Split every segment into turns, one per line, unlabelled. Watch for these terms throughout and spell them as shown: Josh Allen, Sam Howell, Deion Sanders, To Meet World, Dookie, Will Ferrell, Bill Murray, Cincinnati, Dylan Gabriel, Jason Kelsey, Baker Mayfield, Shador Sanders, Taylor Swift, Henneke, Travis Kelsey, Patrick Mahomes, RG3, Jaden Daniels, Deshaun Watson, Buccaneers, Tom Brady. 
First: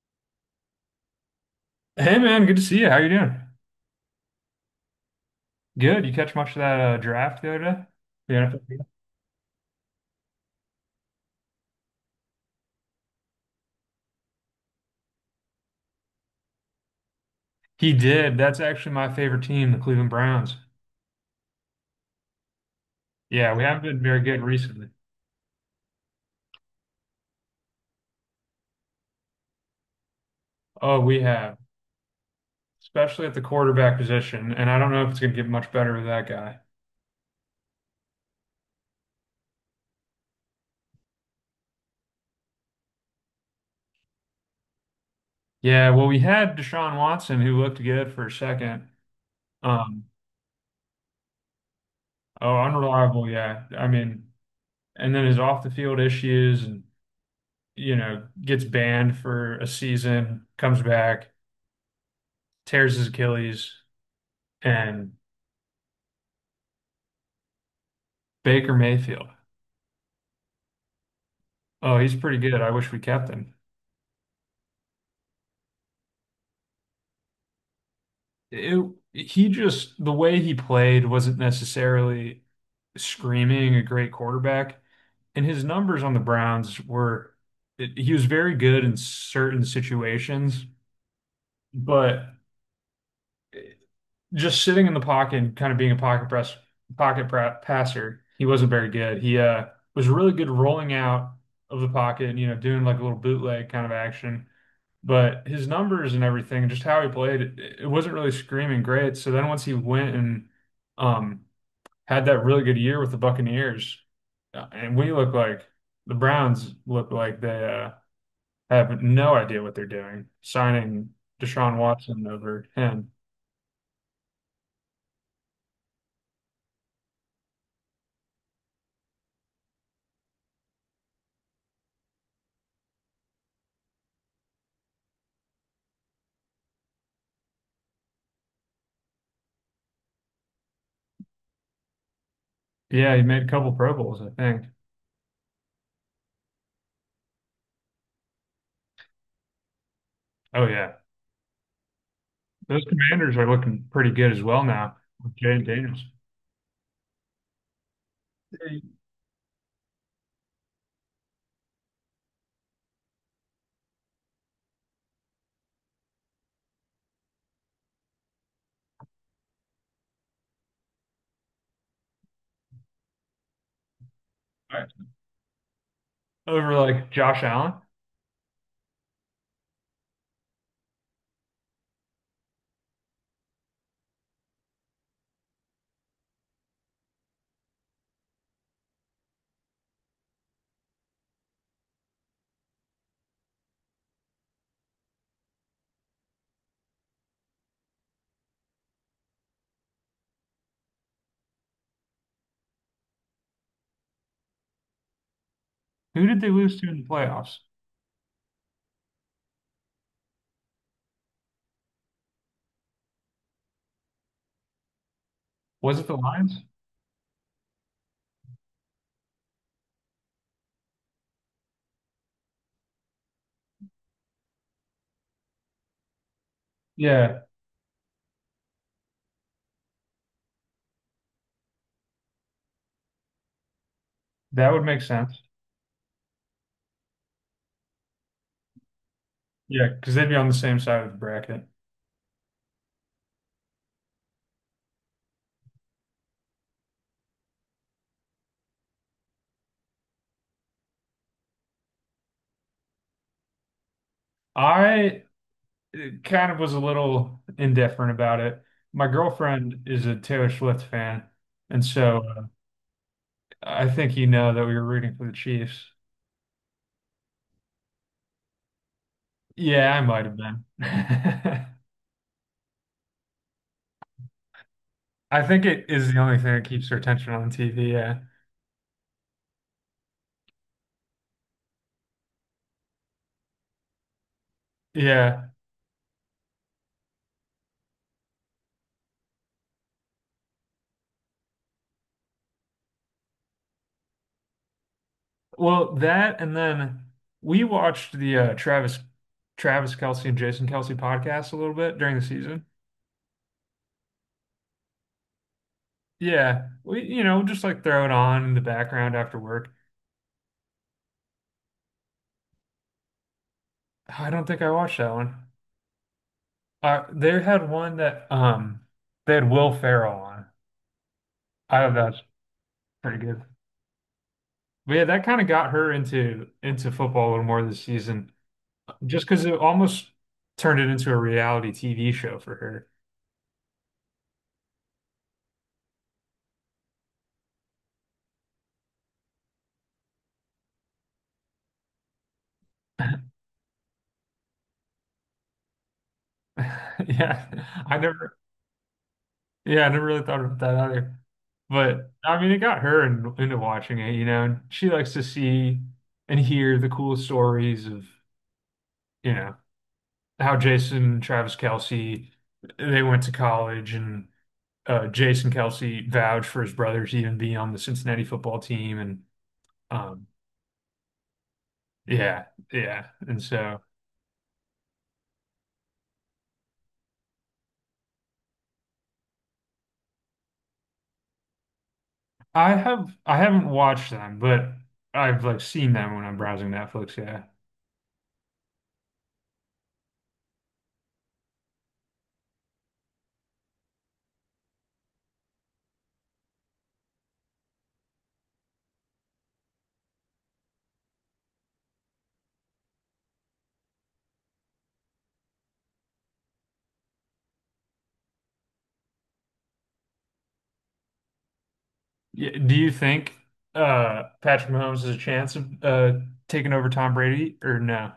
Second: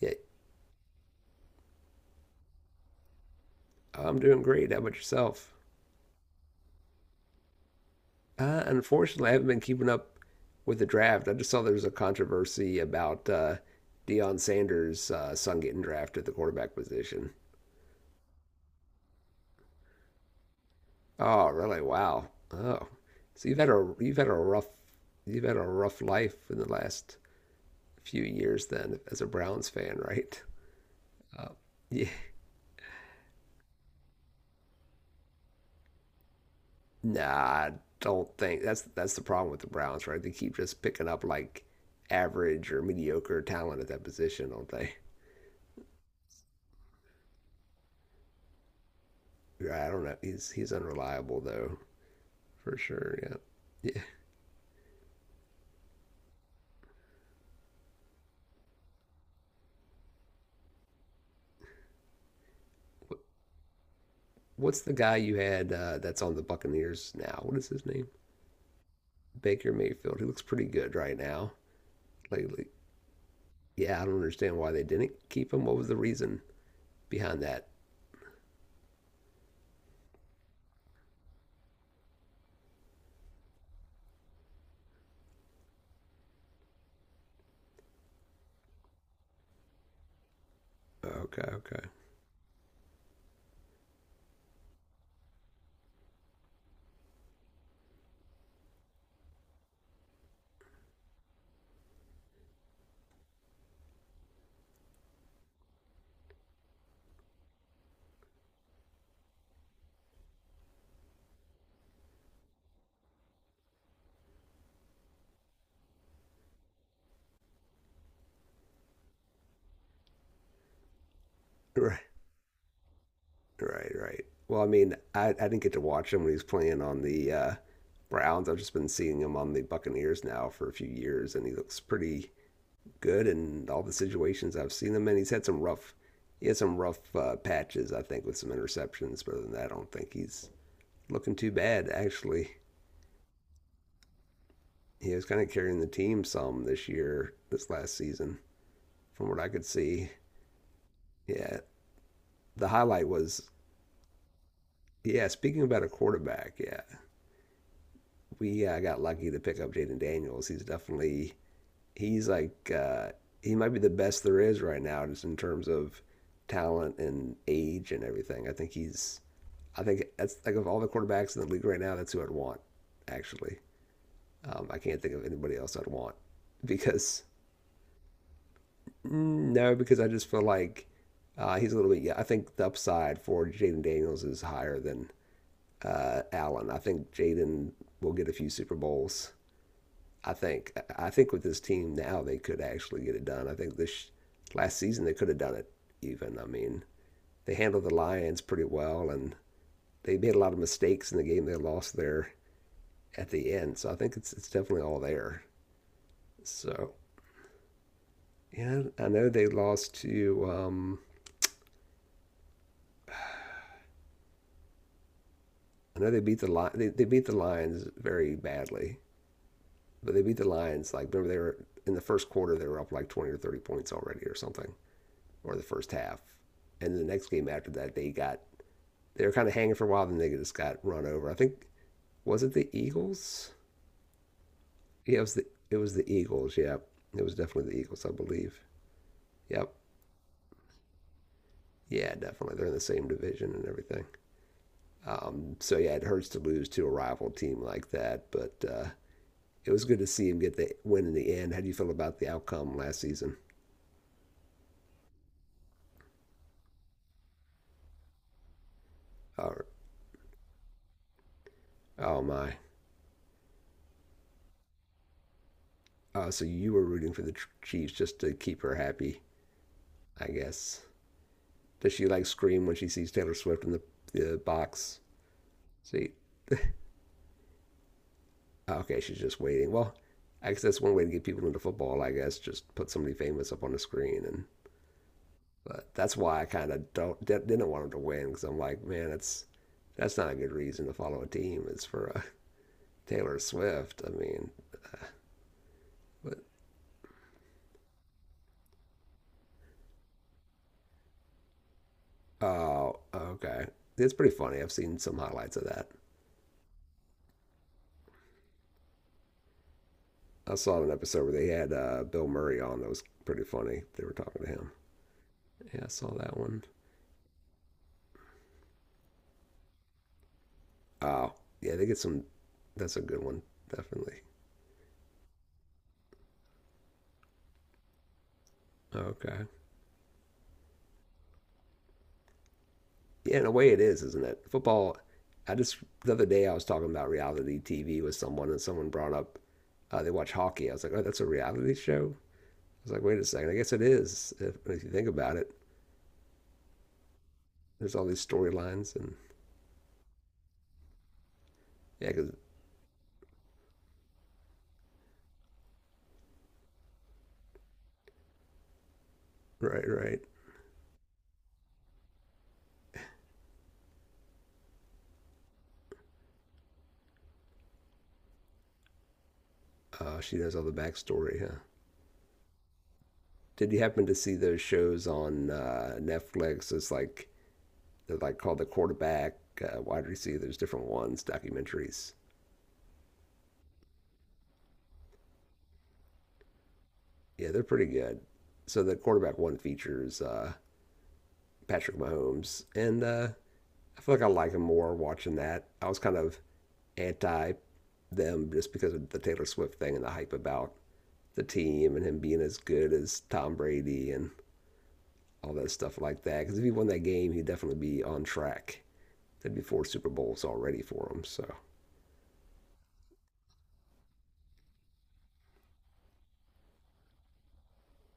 Yeah,
Hey man, good to see you. How you doing?
I'm doing great. How about yourself?
Good. You catch much of that draft the other day? The NFL draft?
Unfortunately, I haven't been keeping up with the draft. I just saw there was a controversy about Deion Sanders' son getting drafted at the quarterback position.
He did. That's actually my favorite team, the Cleveland Browns.
Oh, really? Wow. Oh, so
Yeah, we haven't been
you've
very
had a
good
rough
recently.
life in the last few years then as a Browns fan, right?
Oh, we have,
Yeah.
especially at the quarterback position, and I don't know if it's going to get much better with that guy.
Nah, I don't think that's the problem with the Browns, right? They keep just picking up like average or mediocre talent at that position, don't they?
Yeah, well, we had Deshaun Watson, who looked good for a second.
I don't
Um,
know. He's unreliable though,
oh,
for sure.
unreliable.
Yeah.
Yeah, I
Yeah.
mean, and then his off the field issues, and you know, gets banned for a season, comes back, tears his Achilles.
What's the
And
guy you had that's on the Buccaneers now? What is his name?
Baker Mayfield.
Baker Mayfield. He looks pretty good right now
Oh, he's pretty good.
lately.
I wish we kept him.
Yeah, I don't understand why they didn't keep him. What was the reason behind that?
It, he just, the way he played wasn't necessarily screaming a great quarterback. And his numbers on the Browns were, he was very good in certain situations,
Okay, okay.
but just sitting in the pocket and kind of being a passer, he wasn't very good. He was really good rolling out of the pocket and, you know, doing like a little bootleg kind of action. But his numbers and everything, and just how he played, it wasn't really screaming great. So then once he went and um, had that really good year with the Buccaneers, and we look like the Browns look like they have no idea what they're doing, signing Deshaun
Right,
Watson over him.
right, right. Well, I mean, I didn't get to watch him when he was playing on the Browns. I've just been seeing him on the Buccaneers now for a few years, and he looks pretty good in all the situations I've seen him in. He had some rough patches, I think, with some interceptions. But other than that, I don't think he's looking too bad. Actually,
Yeah, he made a couple Pro Bowls, I think.
he was kind of carrying the team some this year, this last season, from what I could see.
Oh yeah,
Yeah, the
those
highlight
Commanders
was.
are looking pretty good as well now
Yeah,
with
speaking
Jaden
about a
Daniels.
quarterback, yeah, we
Hey,
got lucky to pick up Jaden Daniels. He's definitely he's like uh, he might be the best there is right now, just in terms of talent and age and everything. I think that's like of all the quarterbacks in the league right now, that's who I'd want. Actually, I
all right.
can't think of anybody else I'd want
Over like
because
Josh Allen.
mm, no, because I just feel like he's a little bit. Yeah, I think the upside for Jaden Daniels is higher than Allen. I think Jaden will get a few Super Bowls. I think with this team now they could actually get it done. I think this last season they could have done it even. I mean, they handled the Lions pretty well and they made a lot of mistakes in the game they lost there at the end. So I think it's definitely all there.
Who did they lose to
So
in the playoffs?
yeah, I know they lost to
Was
I
it
know
the
they beat
Lions?
the they beat the Lions very badly, but they beat the Lions like, remember, they were in the first quarter they were up like 20 or 30 points already or something, or the first half. And the next
Yeah,
game after that they were kind of hanging for a while. Then they just got run over. I think was it the Eagles?
that would make
Yeah, it was
sense.
the Eagles. Yeah, it was definitely the Eagles, I believe. Yep.
Yeah, because they'd be on the same side of the bracket.
Yeah, definitely. They're in the same division and everything. So yeah, it hurts to lose to a rival team like that, but it was good to see him get the win in the end. How do you feel about the outcome last season?
I kind of was a little indifferent about it. My
Oh,
girlfriend is a Taylor Swift fan, and so
oh my.
I think you know that we were rooting for the Chiefs.
Oh, so you were rooting for the Chiefs just to keep her happy,
Yeah, I might
I
have been.
guess. Does she like scream when she sees Taylor Swift in the box
I think it is
seat?
the only thing that keeps her attention on TV. Yeah.
Okay, she's just waiting. Well, I guess that's one way to get people into football. I guess just put somebody famous up on the screen, and
Yeah.
but that's why I kind of don't didn't want him to win because I'm like, man, that's not a good reason to follow a team. It's for Taylor Swift. I mean,
Well,
but
that and then we watched the uh, Travis Kelsey and Jason Kelsey podcast a little bit during the season.
oh, okay, it's pretty funny. I've seen some highlights of that.
Yeah, we, you know, just like throw it on in the background after work.
I saw an episode where they had Bill Murray on. That was pretty funny. They were
I
talking
don't
to
think I
him.
watched that one.
Yeah, I saw that one.
They had one that they had Will Ferrell on.
Oh, yeah,
I
they
thought
get
that's
some. That's a
pretty
good one,
good.
definitely.
But yeah, that kind of got her into football a little more this season, just because
Okay.
it almost turned it into a reality TV show for her.
Yeah, in a way, it is, isn't it? Football. I just the other day I was talking about reality TV with someone, and someone brought up they watch hockey. I was like, oh, that's a reality show. I was like, wait a second, I guess it is. If you think about it,
Yeah,
there's
I
all these
never
storylines, and
yeah, I never really thought about that either.
yeah,
But
because
I mean, it got her into watching it. You know, and she likes to see and hear the cool stories of, you know,
right, right.
how Jason and Travis Kelsey, they went to college, and Jason Kelsey vouched for his brother to even be on the Cincinnati football team and um
She knows all the backstory, huh?
yeah yeah and
Did
so
you happen to see those shows on Netflix? It's like they're like called the quarterback, wide Receiver, there's different ones, documentaries.
I have, I haven't watched them, but I've like seen them when I'm browsing Netflix, yeah,
Yeah, they're pretty good. So the quarterback one features Patrick Mahomes, and I feel like I like him more watching that. I was kind of anti them just because of the Taylor Swift thing and the hype about the team and him being as good as Tom Brady and all that stuff like that. Because if he won that game, he'd definitely be on track. There'd be four Super Bowls already for him. So
yeah. Do you think Patrick Mahomes has a chance of taking over Tom Brady or no?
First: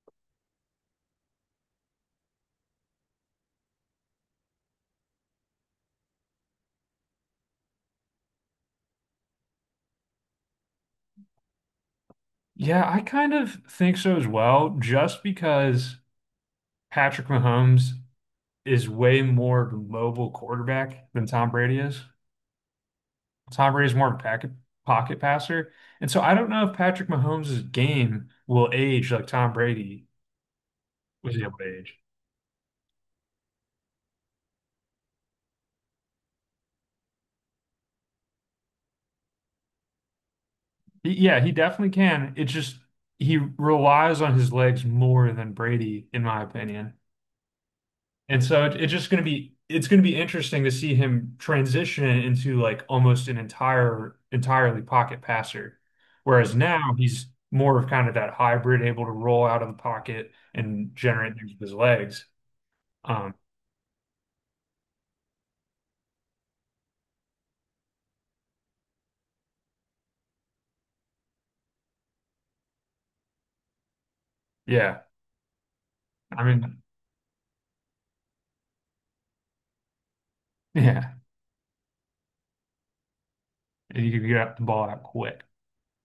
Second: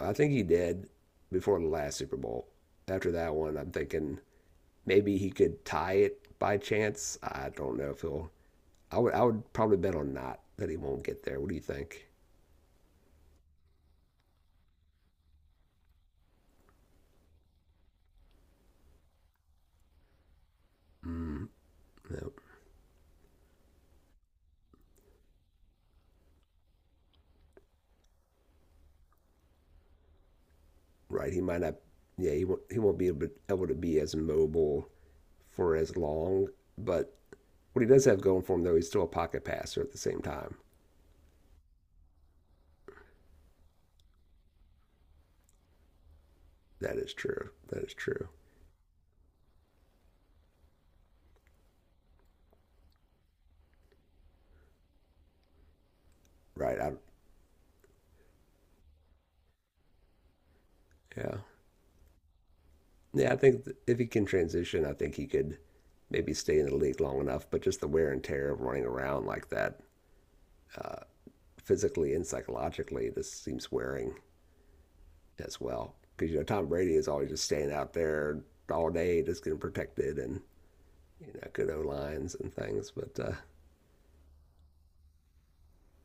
I think he did before the last Super Bowl. After that one, I'm thinking maybe he could tie it by chance. I don't know if he'll. I would probably bet on not that he won't get there. What do you think?
Yeah, I kind of think so as well just because Patrick Mahomes is way more of a mobile quarterback than Tom Brady is.
Yep.
Tom Brady is more of a pocket passer. And so I don't know if Patrick Mahomes' game will age like Tom Brady
Right?
was
He
able
might not.
to age.
Yeah, he won't. He won't be able to be as mobile for as long. But what he does have going for him, though, he's still a pocket passer at the same time.
Yeah, he definitely can. It's just he relies on his legs more than Brady, in my opinion.
That is true. That is true.
And so it's just going to be interesting to see him transition into like almost an entirely pocket passer. Whereas
Right.
now he's more of kind of that hybrid, able to roll out of the pocket and generate
Yeah.
things with his legs.
Yeah.
Um,
I think if he can transition, I think he could maybe stay in the league long enough. But just the wear and tear of running around like that, physically and psychologically, this seems wearing
yeah,
as well. Because you
I
know Tom
mean,
Brady is always just staying out there all day, just getting protected and
yeah,
you know, good O lines and things. But
you can get the ball out quick.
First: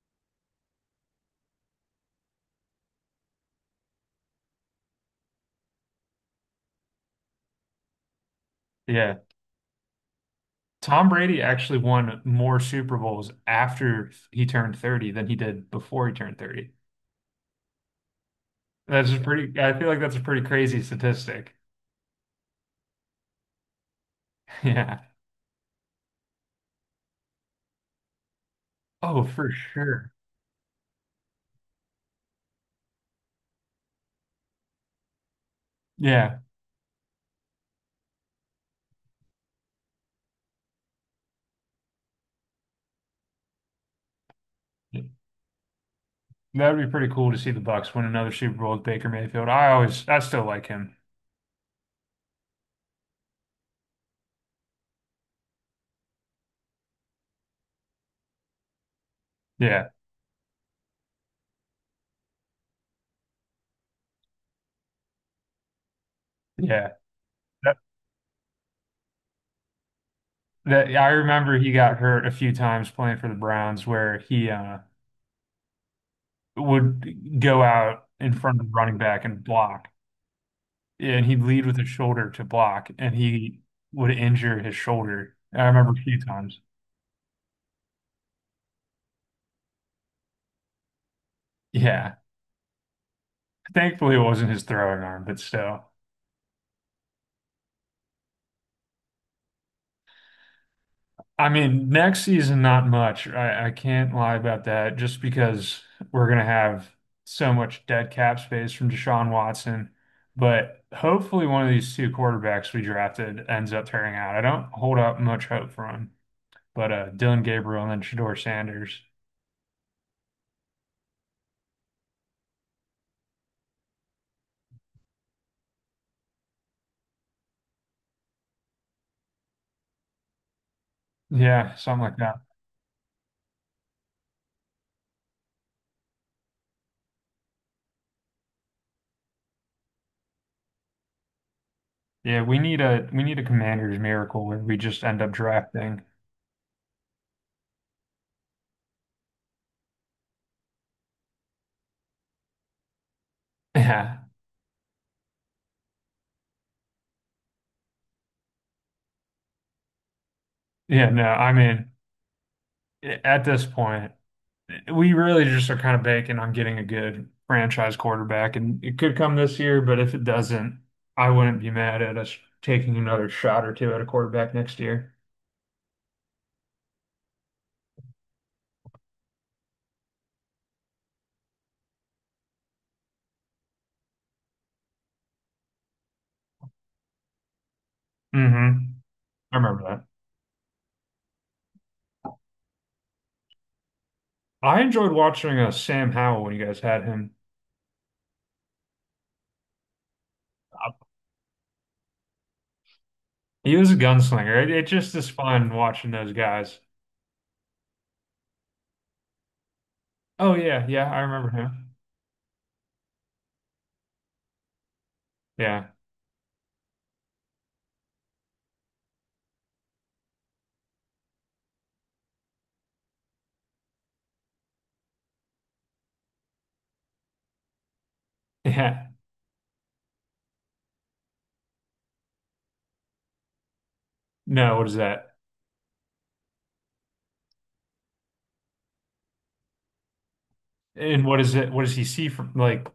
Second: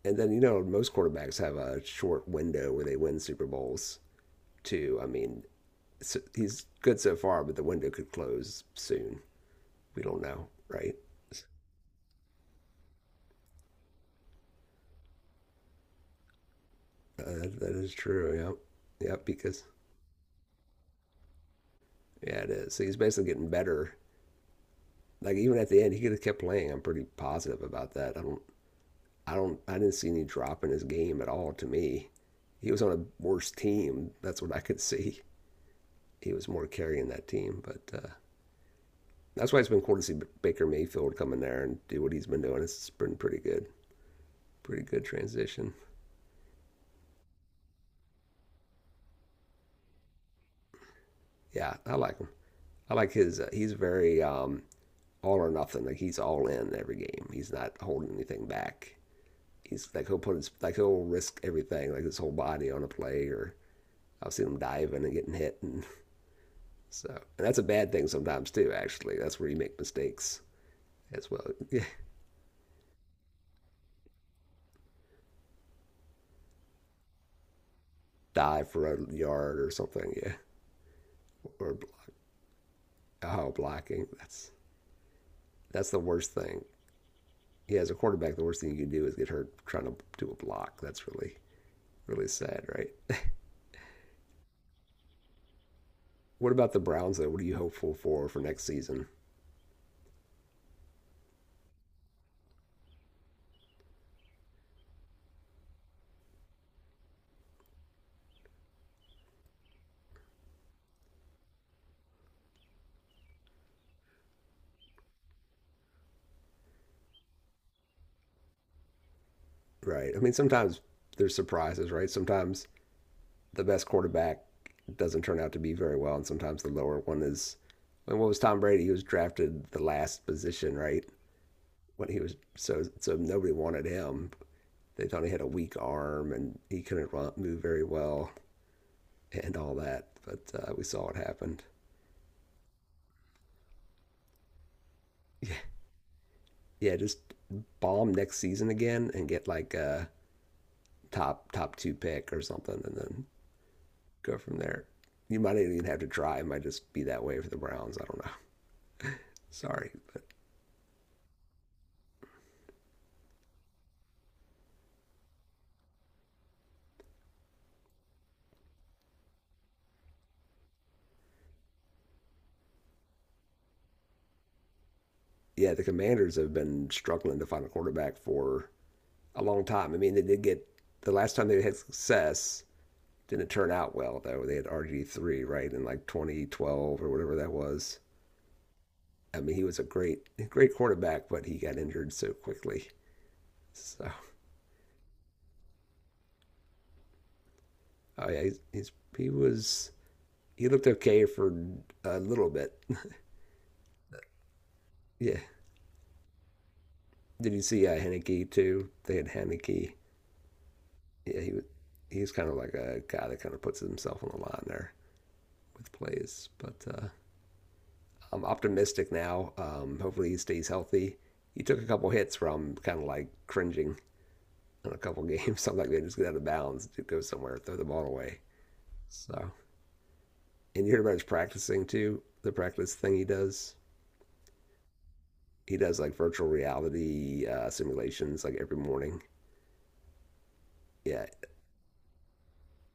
and then you know most quarterbacks have a short window where they win Super Bowls too. I mean, so he's good so far, but the window could close
Yeah,
soon. We don't know, right?
Tom Brady actually won more Super Bowls after he turned 30 than he did before he turned 30.
That is true. Yep.
That's a
Yep.
pretty,
Because
I feel like that's a pretty crazy statistic.
yeah, it is. So he's basically getting better.
Yeah.
Like even at the end, he could have kept playing. I'm pretty positive about that.
Oh,
I
for
don't. I didn't see
sure.
any drop in his game at all. To me, he was on a worse team. That's what I could see. He
Yeah.
was more carrying that team, but that's why it's been cool to see Baker Mayfield come in there and do what he's been doing. It's been pretty good, pretty good transition.
That would be pretty cool to see the Bucks win another Super Bowl with Baker Mayfield. I always, I still like him.
Yeah, I like him. I like his. He's very all or nothing. Like he's all in every game. He's not holding anything back.
Yeah.
He'll put his like he'll risk everything, like his whole body on a play. Or I've seen him diving and getting hit, and
Yeah.
so and that's a
That,
bad thing sometimes too. Actually, that's where you make mistakes
that I
as well.
remember he
Yeah,
got hurt a few times playing for the Browns where he would go out in front of
dive
the
for
running
a
back and
yard or
block.
something. Yeah,
And he'd lead
or
with his
block,
shoulder to block and
oh
he
blocking.
would injure his shoulder. I remember
That's the
a few
worst
times.
thing. Yeah, as a quarterback, the worst thing you can do is get hurt trying to do a block. That's really,
Yeah.
really sad, right?
Thankfully it wasn't his throwing arm, but still.
What about the Browns, though? What are you hopeful for next season,
I mean, next season, not much. I can't lie about that just because we're going to have so much dead cap space from Deshaun Watson. But hopefully, one of these two quarterbacks we drafted ends up tearing out. I don't hold up much hope for him, but Dylan Gabriel and then Shador Sanders.
right? I mean, sometimes there's surprises, right? Sometimes the best quarterback doesn't turn out to be very well, and sometimes the lower one is. And what was Tom Brady? He was drafted the last position, right?
Yeah, something
When
like
he was
that.
so nobody wanted him. They thought he had a weak arm and he couldn't move very well and all that. But we saw what happened.
Yeah, we need a commander's miracle where we just end up drafting.
Yeah, just bomb next season again and get like a top two pick or something, and then
Yeah.
go from there. You might not even have to try. It might just be that way for the Browns. I don't know. Sorry, but
Yeah, no, I mean, at this point, we really just are kind of banking on getting a good franchise quarterback, and it could come this year, but if it doesn't, I wouldn't be mad at us taking another shot or two at a quarterback next year.
yeah, the Commanders have been struggling to find a quarterback for a long time. I mean, they did get the last time they had success didn't turn out well though. They had RG three right in like 2012 or whatever that was.
Mm-hmm.
I mean,
I
he was
remember
a
that.
great great quarterback, but he got injured so quickly. So
I enjoyed watching Sam Howell when you guys had him.
oh yeah, he was. He looked okay for a little bit.
He was a gunslinger. It just is
Yeah.
fun watching those guys.
Did you see Henneke too? They had Henneke.
Oh yeah, yeah, I
Yeah,
remember
he was.
him.
He's kind of like a guy that kind of puts himself on the line there
Yeah,
with plays. But I'm optimistic now. Hopefully he stays healthy. He took a couple hits where I'm kind of like cringing in a couple games. So I'm like, man, just get out of bounds, dude, go somewhere, throw the ball away.
yeah.
So, and you heard about his practicing too. The practice thing he does.
No, what is that?
He does like virtual reality simulations like every morning.
And
Yeah,
what is it? What does he see from like?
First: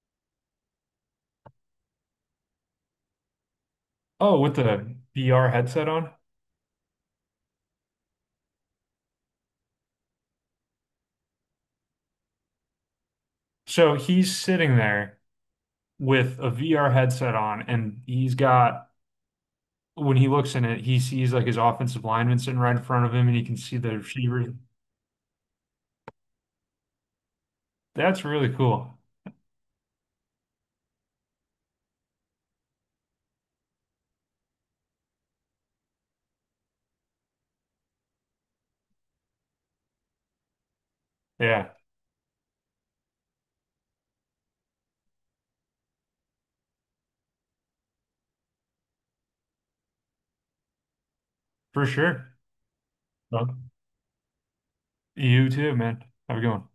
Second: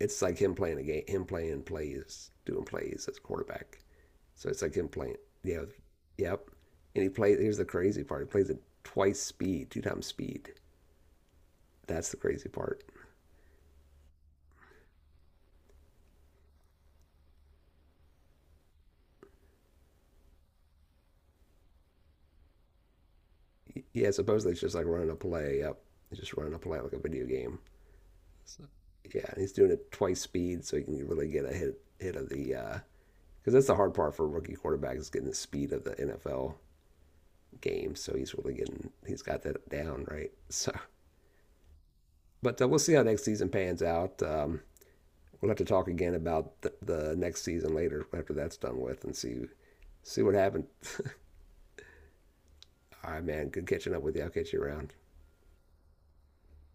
it's like him playing a game, him playing plays, doing plays as a quarterback.
Oh,
So
with
it's like him
the
playing.
VR
Yeah,
headset on.
yep. And he plays. Here's the crazy part. He plays at twice speed, two times speed. That's the crazy part.
So he's sitting there with a VR headset on, and he's got when he looks in it, he sees like his offensive lineman sitting right in front of him, and he can see the
Yeah, supposedly
receiver.
it's just like running a play. Yep, it's just running a play like a video game.
That's really cool.
Yeah, and he's doing it twice speed, so he can really get a hit of the. Because that's the hard part for rookie quarterbacks is getting the speed of the NFL game. So he's really getting he's got that down right. So,
Yeah,
but we'll see how next season pans out. We'll have to talk again about the next season later after that's done with and see what happened.
for sure.
All right, man.
Well,
Good catching up with you. I'll catch you around.
you too, man. Have a good one.